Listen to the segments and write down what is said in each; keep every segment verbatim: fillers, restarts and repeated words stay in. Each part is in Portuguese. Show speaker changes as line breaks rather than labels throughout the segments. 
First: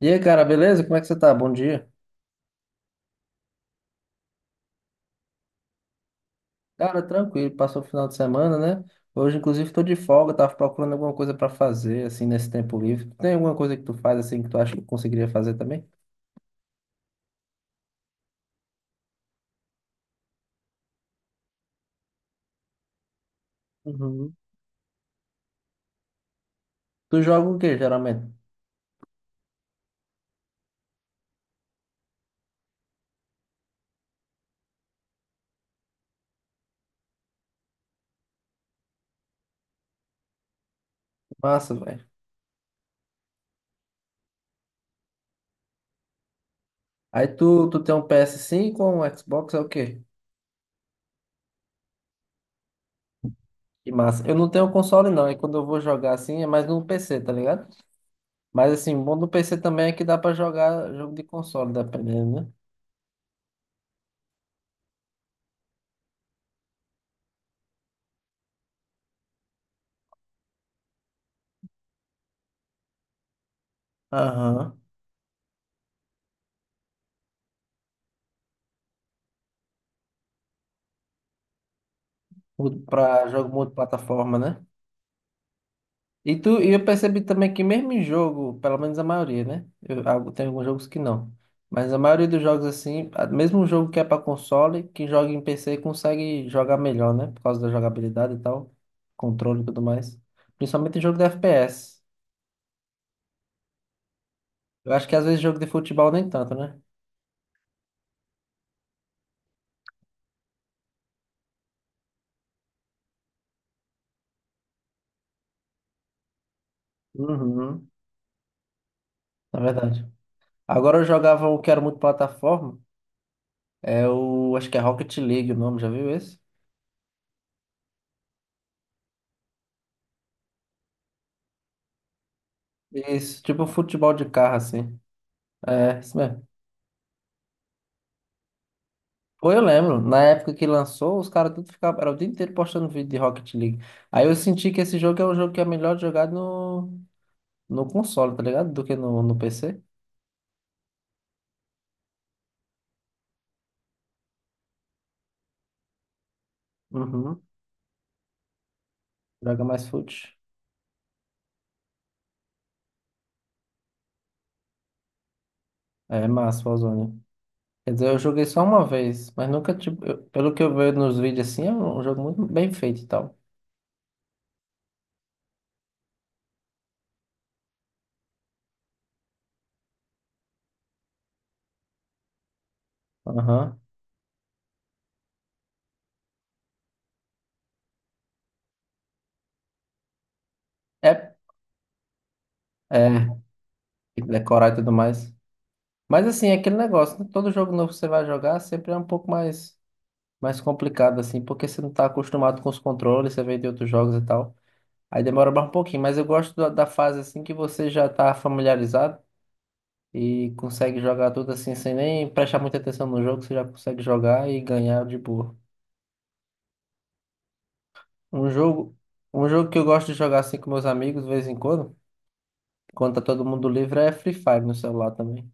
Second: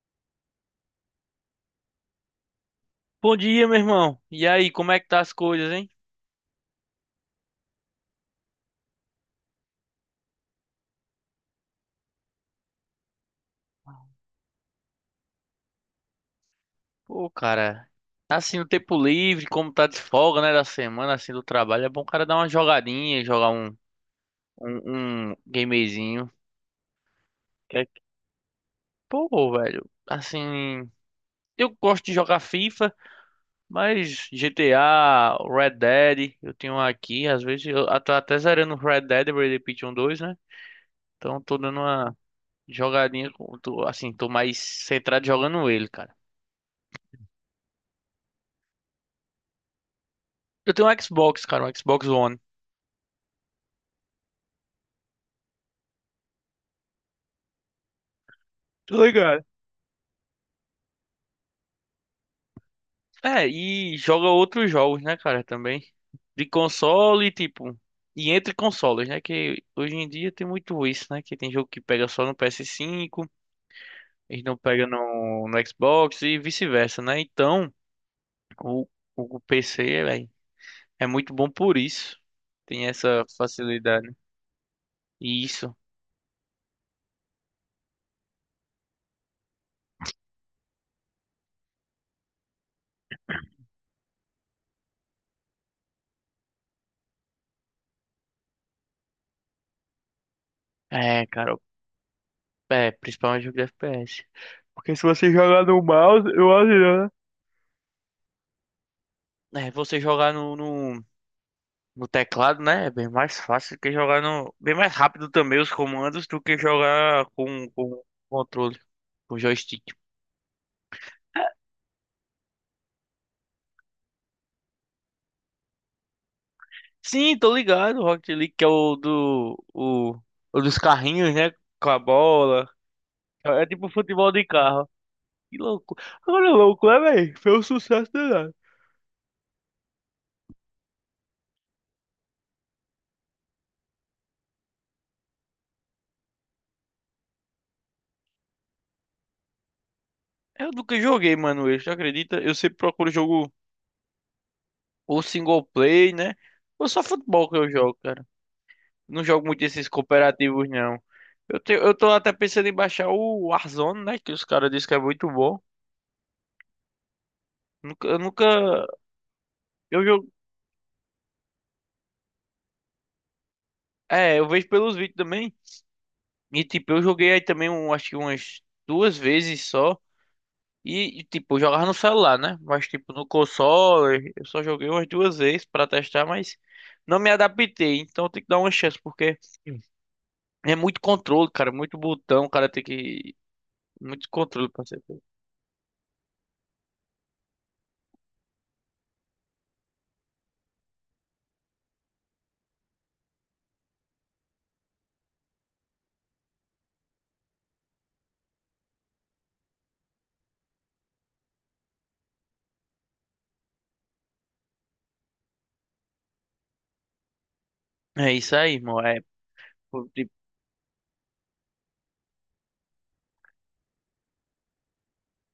E aí, cara, beleza? Como é que você tá? Bom dia.
Bom dia, meu irmão. E aí, como é que tá as coisas, hein?
Cara, tranquilo, passou o final de semana, né? Hoje, inclusive, tô de folga, tava procurando alguma coisa pra fazer, assim, nesse tempo livre. Tem alguma coisa que tu faz, assim, que tu acha que eu conseguiria fazer também?
Pô, cara, tá assim no tempo livre, como tá de folga, né, da semana, assim, do trabalho, é bom o cara dar uma jogadinha, jogar um,
Uhum.
um, um gamezinho.
Tu joga o quê,
Que é que-
geralmente?
Pô, velho, assim, eu gosto de jogar FIFA, mas G T A, Red Dead, eu tenho um aqui, às vezes eu tô até zerando o Red Dead Redemption dois, né? Então tô
Massa,
dando
velho.
uma jogadinha, com- tô, assim, tô mais centrado jogando ele, cara.
Aí tu, tu tem um ps cinco ou um Xbox, é o quê?
Eu tenho um Xbox, cara, um Xbox One.
Que massa. Eu não tenho console, não. E quando eu vou jogar, assim, é mais no P C, tá ligado? Mas, assim, o
Tô
bom do
ligado.
P C também é que dá pra jogar jogo de console, dependendo, né?
É, e joga outros jogos, né, cara, também. De console, tipo. E entre consoles, né? Que hoje em dia tem muito isso, né? Que tem jogo que pega só no P S cinco, eles não
Aham.
pegam no, no Xbox e vice-versa, né? Então, o, o P C, velho, é muito bom por isso.
Uhum.
Tem essa
Pra jogo
facilidade.
multiplataforma, né?
E isso.
E, tu, e eu percebi também que mesmo em jogo, pelo menos a maioria, né? Eu, algu- tem alguns jogos que não. Mas a maioria dos jogos, assim, a- mesmo um jogo que é para console, quem joga em P C consegue jogar melhor, né? Por causa da jogabilidade e tal, controle e tudo mais. Principalmente em jogo de
É, cara,
F P S.
é, principalmente jogo de F P S.
Eu
Porque se
acho que às
você
vezes jogo
jogar
de
no
futebol nem
mouse,
tanto,
eu
né?
acho, né? É, você jogar no, no no teclado, né? É bem mais fácil do que jogar no. Bem mais rápido também os comandos do que jogar com,
Uhum,
com controle, com
na
joystick.
verdade. Agora eu jogava o que era muito plataforma, é o, acho que é Rocket League o nome, já viu esse?
Sim, tô ligado. O Rocket League, que é o do. O, o dos carrinhos, né? Com a bola.
Isso, tipo
É
um
tipo
futebol de
futebol de
carro,
carro.
assim.
Que louco.
É, isso mesmo.
Agora é louco, né, velho? Foi um sucesso danado.
Pô, eu lembro, na época que lançou, os caras tudo ficavam, era o dia inteiro postando vídeo de Rocket League. Aí eu senti que esse jogo é um jogo que é melhor de jogar no, no console, tá ligado? Do que no, no P C.
Eu nunca joguei, mano. Isso, acredita? Eu sempre procuro jogo ou single play, né? Ou só
Uhum.
futebol que eu jogo, cara. Não jogo muito
Joga mais
esses
fute.
cooperativos, não. Eu, te, eu tô até pensando em baixar o Warzone, né? Que os caras dizem que é muito bom.
É massa, Warzone. Quer dizer,
Nunca,
eu
eu
joguei só uma
nunca.
vez, mas nunca, tipo,
Eu
eu-
jogo.
pelo que eu vejo nos vídeos assim, é um jogo muito bem feito e tal.
É, eu vejo pelos vídeos também. E tipo, eu joguei aí também, um, acho que umas duas vezes só. E, e, tipo, eu jogava no celular, né? Mas tipo, no
Aham.
console, eu só joguei umas duas vezes pra testar, mas não me adaptei. Então tem que dar uma chance, porque é muito
É,
controle, cara. Muito botão, o cara tem
é,
que. Muito controle
decorar e
pra
tudo
ser.
mais. Mas assim, é aquele negócio, né? Todo jogo novo que você vai jogar sempre é um pouco mais. Mais complicado, assim, porque você não tá acostumado com os controles, você vem de outros jogos e tal. Aí demora mais um pouquinho, mas eu gosto da, da fase, assim, que você já tá familiarizado e consegue jogar tudo assim, sem nem prestar muita atenção no jogo, você já consegue jogar e ganhar de boa.
É
Um
isso aí,
jogo,
irmão. É.
um jogo que eu gosto de jogar, assim, com meus amigos, de vez em quando, quando tá todo mundo livre, é Free Fire no celular também.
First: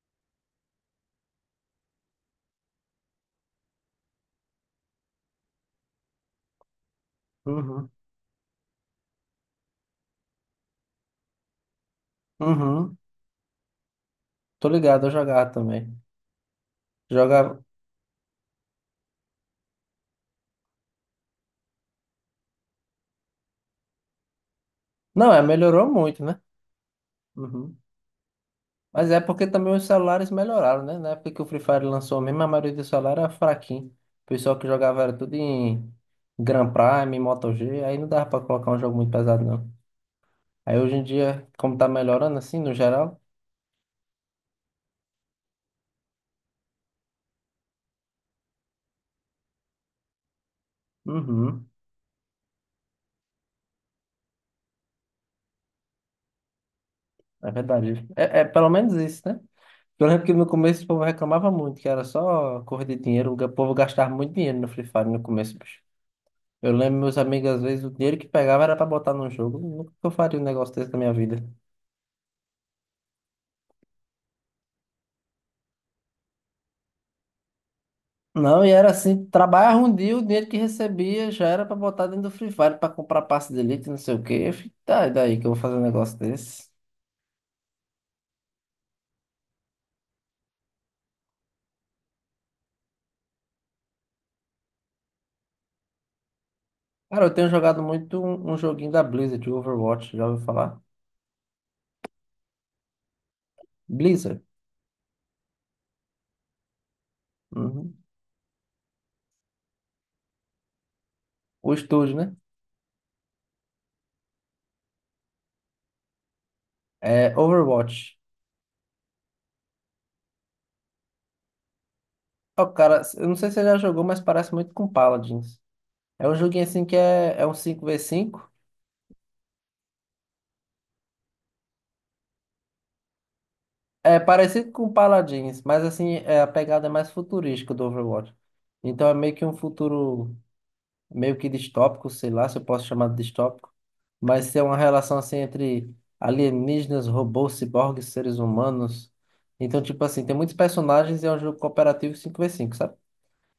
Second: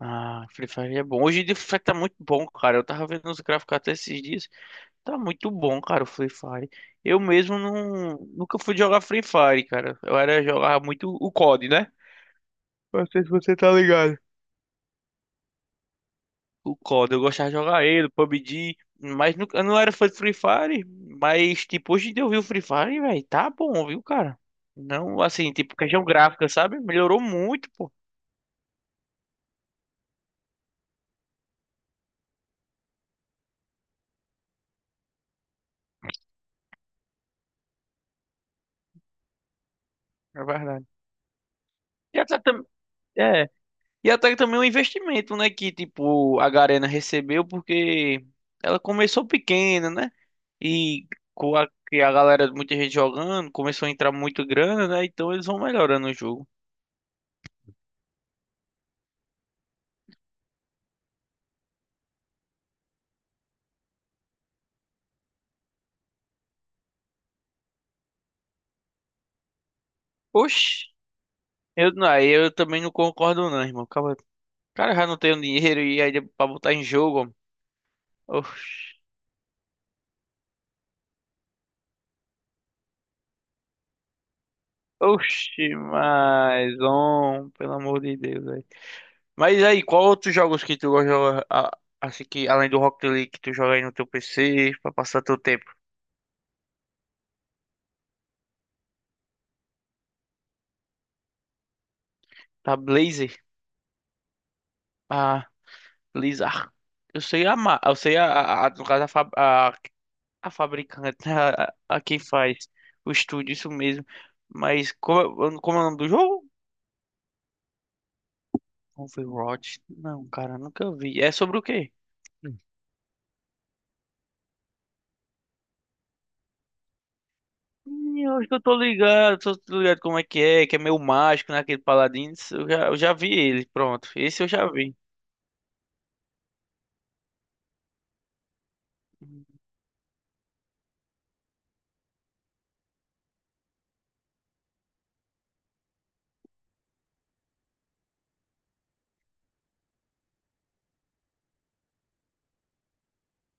Ah, Free Fire é bom. Hoje em dia o Free Fire tá muito bom, cara. Eu tava vendo os gráficos até esses dias. Tá muito bom, cara, o Free Fire. Eu mesmo
Uhum.
não, nunca fui jogar Free Fire, cara. Eu era jogar muito o cod, né?
Uhum.
Não sei se você tá ligado.
Tô ligado, eu jogava também.
O cod, eu gostava
Jogava.
de jogar ele, pabgue, mas nunca, eu não era fã de Free Fire, mas tipo, hoje em dia eu vi o Free Fire, velho, tá bom, viu, cara? Não,
Não, é,
assim, tipo,
melhorou
questão
muito, né?
gráfica, sabe? Melhorou muito,
Uhum.
pô,
Mas é porque também os celulares melhoraram, né? Na época que o Free Fire lançou mesmo, a maioria do celular era fraquinho. O pessoal que jogava era tudo em Grand Prime, Moto G, aí não dava pra colocar um jogo muito pesado, não.
é
Aí
verdade.
hoje em dia, como tá
E
melhorando
essa
assim,
também.
no geral,
E até que também um investimento, né? Que, tipo, a Garena recebeu porque ela começou pequena, né? E com
uhum,
a, que a galera, muita gente jogando, começou a entrar muito grana, né? Então eles vão melhorando o jogo.
é verdade. É, é pelo menos isso, né? Eu lembro que no começo o povo reclamava muito, que era só corrida de dinheiro, o povo gastava muito dinheiro no Free Fire no começo, bicho. Eu lembro meus amigos, às vezes, o dinheiro que pegava era pra botar num jogo. Nunca que eu faria um negócio
Oxi,
desse na minha vida.
eu, não, aí eu também não concordo não, irmão. Acaba- Cara, já não tenho dinheiro e aí pra botar em jogo, ó.
Não, e era
Oxi,
assim, trabalhava um dia, o dinheiro que recebia já era pra botar dentro do Free Fire, pra comprar passe de elite, não sei o quê. Eu fiquei, tá, e daí que eu vou
oxi,
fazer um negócio desse?
mas, homem, pelo amor de Deus, velho. Mas aí, qual outros jogos que tu gosta de jogar, a- assim que, além do Rocket League, que tu joga aí no teu P C, pra passar teu tempo?
Cara, eu tenho jogado muito um, um joguinho da Blizzard, o Overwatch, já ouviu falar?
Da Blazer.
Blizzard,
Ah, Blizzard. Eu sei a, ma-
uhum.
eu sei a, a, a- no caso, a, fab- a, a fabricante, né?
O
a, a
estúdio,
quem
né?
faz o estúdio, isso mesmo. Mas como, é- como é o nome do jogo?
É Overwatch.
Overwatch? Não, cara, nunca vi. É sobre o quê? Hum.
Ó, cara, eu não sei se você já jogou, mas parece muito com Paladins. É um joguinho assim que é, é um cinco v
Hum, Eu acho
cinco.
que eu tô ligado, tô tô ligado como é que é, que é meio mágico, né? Aquele Paladins. Eu já, eu já vi ele, pronto.
É
Esse eu já
parecido com
vi.
Paladins, mas assim, é, a pegada é mais futurística do Overwatch. Então é meio que
Hum.
um futuro meio que distópico, sei lá se eu posso chamar de distópico, mas é uma relação assim entre alienígenas, robôs, ciborgues, seres humanos. Então, tipo assim, tem muitos personagens e é um jogo cooperativo cinco v cinco, sabe?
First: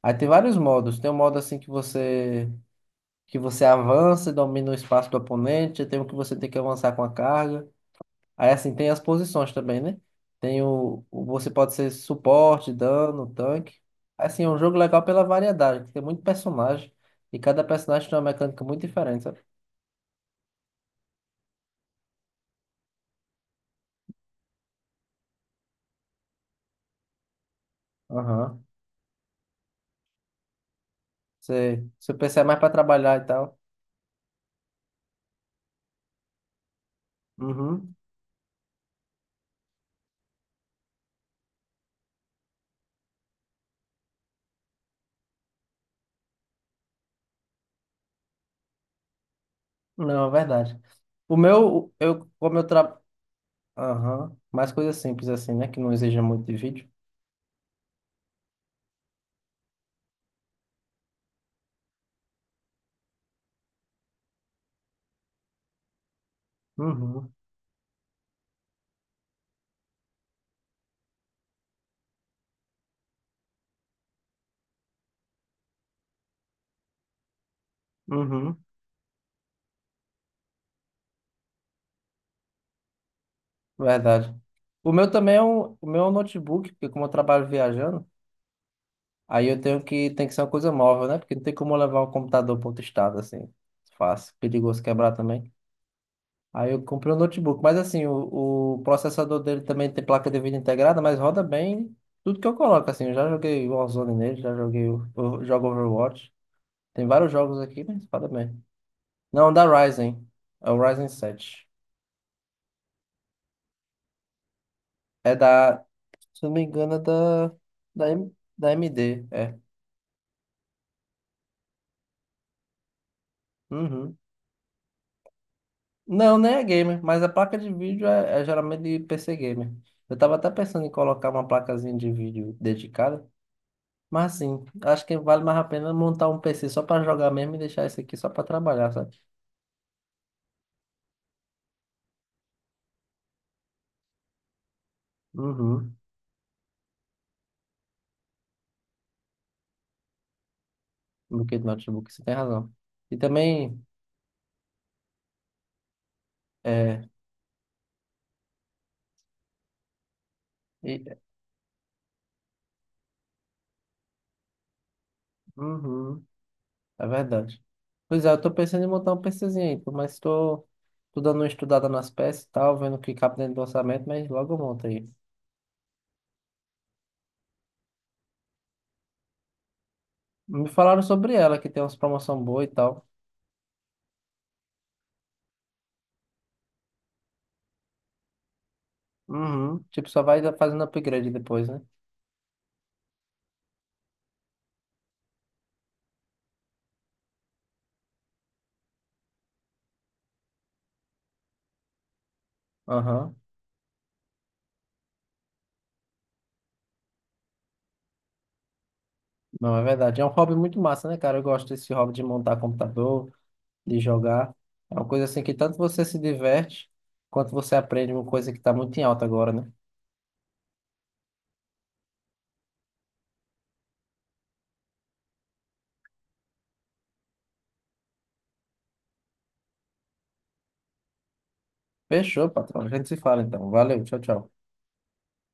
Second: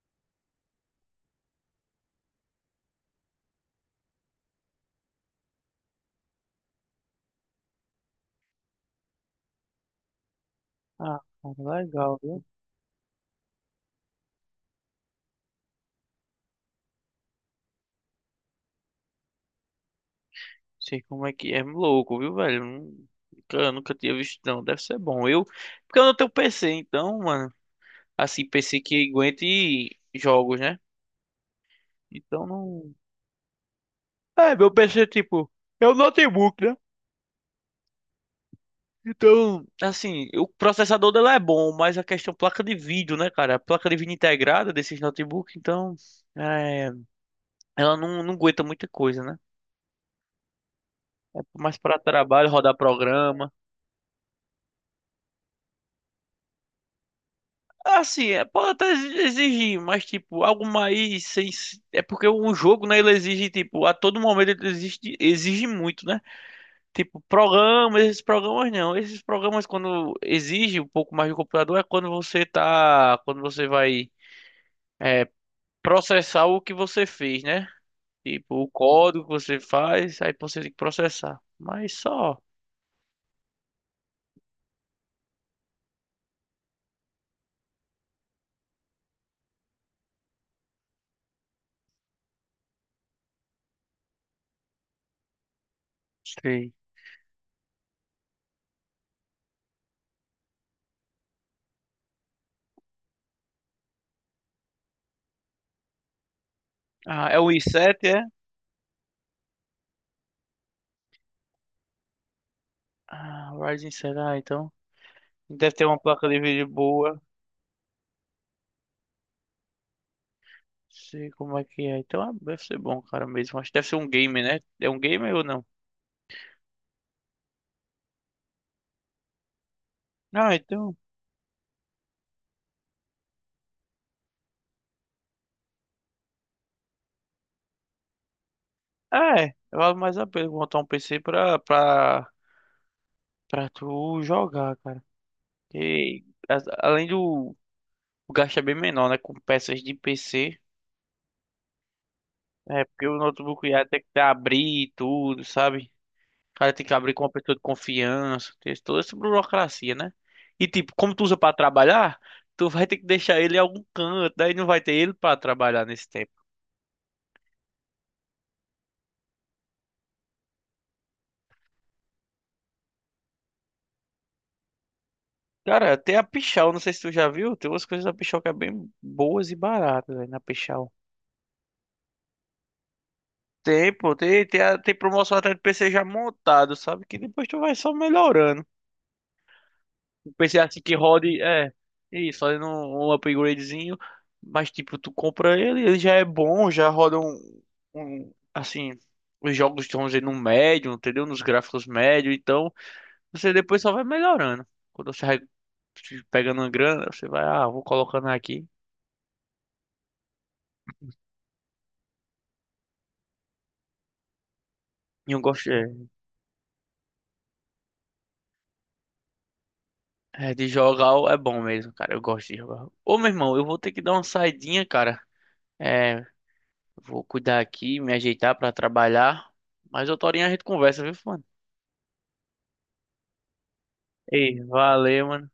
Aí tem vários modos. Tem um modo assim que você que você avança e domina o espaço do oponente, tem um que você tem que avançar com a carga. Aí assim, tem as posições também, né? Tem o,
Ah,
o- você
cara,
pode ser
legal.
suporte, dano, tanque. Assim, é um jogo legal pela variedade, que tem muito personagem e cada personagem tem uma mecânica muito diferente, sabe?
Sei como é que é. É louco, viu, velho? Nun- Nunca, nunca tinha visto, não. Deve ser bom. Eu, porque eu não tenho P C, então, mano, assim,
Aham.
P C que aguente jogos, né?
Você, seu P C é
Então
mais para
não.
trabalhar e tal.
É, meu P C, tipo, é um notebook, né?
Uhum.
Então, assim, o processador dela é bom, mas a questão placa de vídeo, né, cara? A placa de vídeo integrada desses notebooks, então, é, ela não, não aguenta muita coisa, né?
Não, é verdade. O
É mais
meu,
para
eu,
trabalho,
como eu
rodar
trabalho.
programa.
Aham. Mais coisa simples assim, né? Que não exija muito de vídeo.
Assim, é, pode até exigir, mas tipo, algo mais sem. É porque um jogo, né, ele exige, tipo, a todo momento ele exige, exige muito, né? Tipo,
Uhum.
programas, esses programas não. Esses programas, quando exige um pouco mais do computador, é quando você tá. Quando você vai é, processar o que você fez, né? Tipo,
Uhum.
o código que você faz, aí você tem que processar. Mas só.
Verdade. O meu também é um, o meu é um notebook, porque como eu trabalho viajando, aí eu tenho que, tem que ser uma coisa móvel, né? Porque não tem como eu levar o computador para outro estado, assim. Fácil, perigoso quebrar também. Aí
Sei.
eu comprei um notebook, mas assim, o, o processador dele também tem placa de vídeo integrada, mas roda bem tudo que eu coloco, assim. Eu já joguei Warzone nele, já joguei, o- eu jogo Overwatch. Tem
Ah,
vários
é o
jogos aqui, mas
i sete, é?
roda bem. Não, da Ryzen. É o Ryzen sete.
Ah, Ryzen sete, ah, então.
É
Deve
da,
ter uma placa de
se eu não me
vídeo
engano, é
boa.
da, da, M- da A M D, é.
Sei como é que é. Então, ah, deve ser bom, cara, mesmo. Acho que deve ser um
Uhum.
game, né? É um game ou não?
Não, nem é gamer, mas a placa de vídeo é, é geralmente de P C gamer. Eu tava até
Ah,
pensando em
então.
colocar uma placazinha de vídeo dedicada, mas assim, acho que vale mais a pena montar um P C só para jogar mesmo e deixar esse aqui só para trabalhar, sabe?
É, vale mais a pena montar um P C pra, pra, pra tu jogar, cara.
Uhum,
E as- além do. O gasto é bem menor, né? Com peças de P C.
do que de notebook, você tem razão.
É, porque
E
o notebook
também,
ia ter que abrir e tudo, sabe? O cara tem que
é,
abrir com uma pessoa de confiança. Tem toda essa burocracia, né? E tipo, como
e-
tu usa pra trabalhar, tu vai ter que deixar ele em algum canto. Daí não vai ter ele pra trabalhar nesse
uhum,
tempo.
é verdade. Pois é, eu tô pensando em montar um PCzinho aí, pô, mas tô, tô dando uma estudada nas peças e tal, vendo o que cabe dentro do orçamento, mas logo eu monto aí.
Cara, tem a Pichau, não sei se tu já viu, tem umas coisas da Pichau que é bem boas e baratas, velho, na
Me
Pichau.
falaram sobre ela, que tem umas promoções boas e tal.
Tem, pô, tem, tem, a- tem promoção até de P C já montado, sabe? Que depois tu vai só melhorando.
Uhum. Tipo, só
Um
vai
P C assim
fazendo
que
upgrade
rode,
depois,
é,
né?
isso, fazendo um, um upgradezinho, mas tipo, tu compra ele, ele já é bom, já roda um, um assim, os jogos estão dizer, no médio, entendeu? Nos gráficos médio, então
Aham.
você depois só vai melhorando. Quando você vai pegando uma grana, você vai, ah, vou colocando aqui.
Não, é verdade. É um hobby muito massa, né, cara? Eu gosto desse hobby de montar computador, de jogar. É uma coisa
E eu
assim que
gosto.
tanto
É,
você se diverte, quanto você aprende uma coisa que tá muito em alta agora, né?
é, de jogar é bom mesmo, cara. Eu gosto de jogar. Ô, meu irmão, eu vou ter que dar uma saidinha, cara. É, vou cuidar aqui, me ajeitar pra trabalhar. Mas outra horinha a gente conversa, viu, mano?
Fechou, patrão. A gente se fala então. Valeu, tchau, tchau.
Ei, valeu, mano.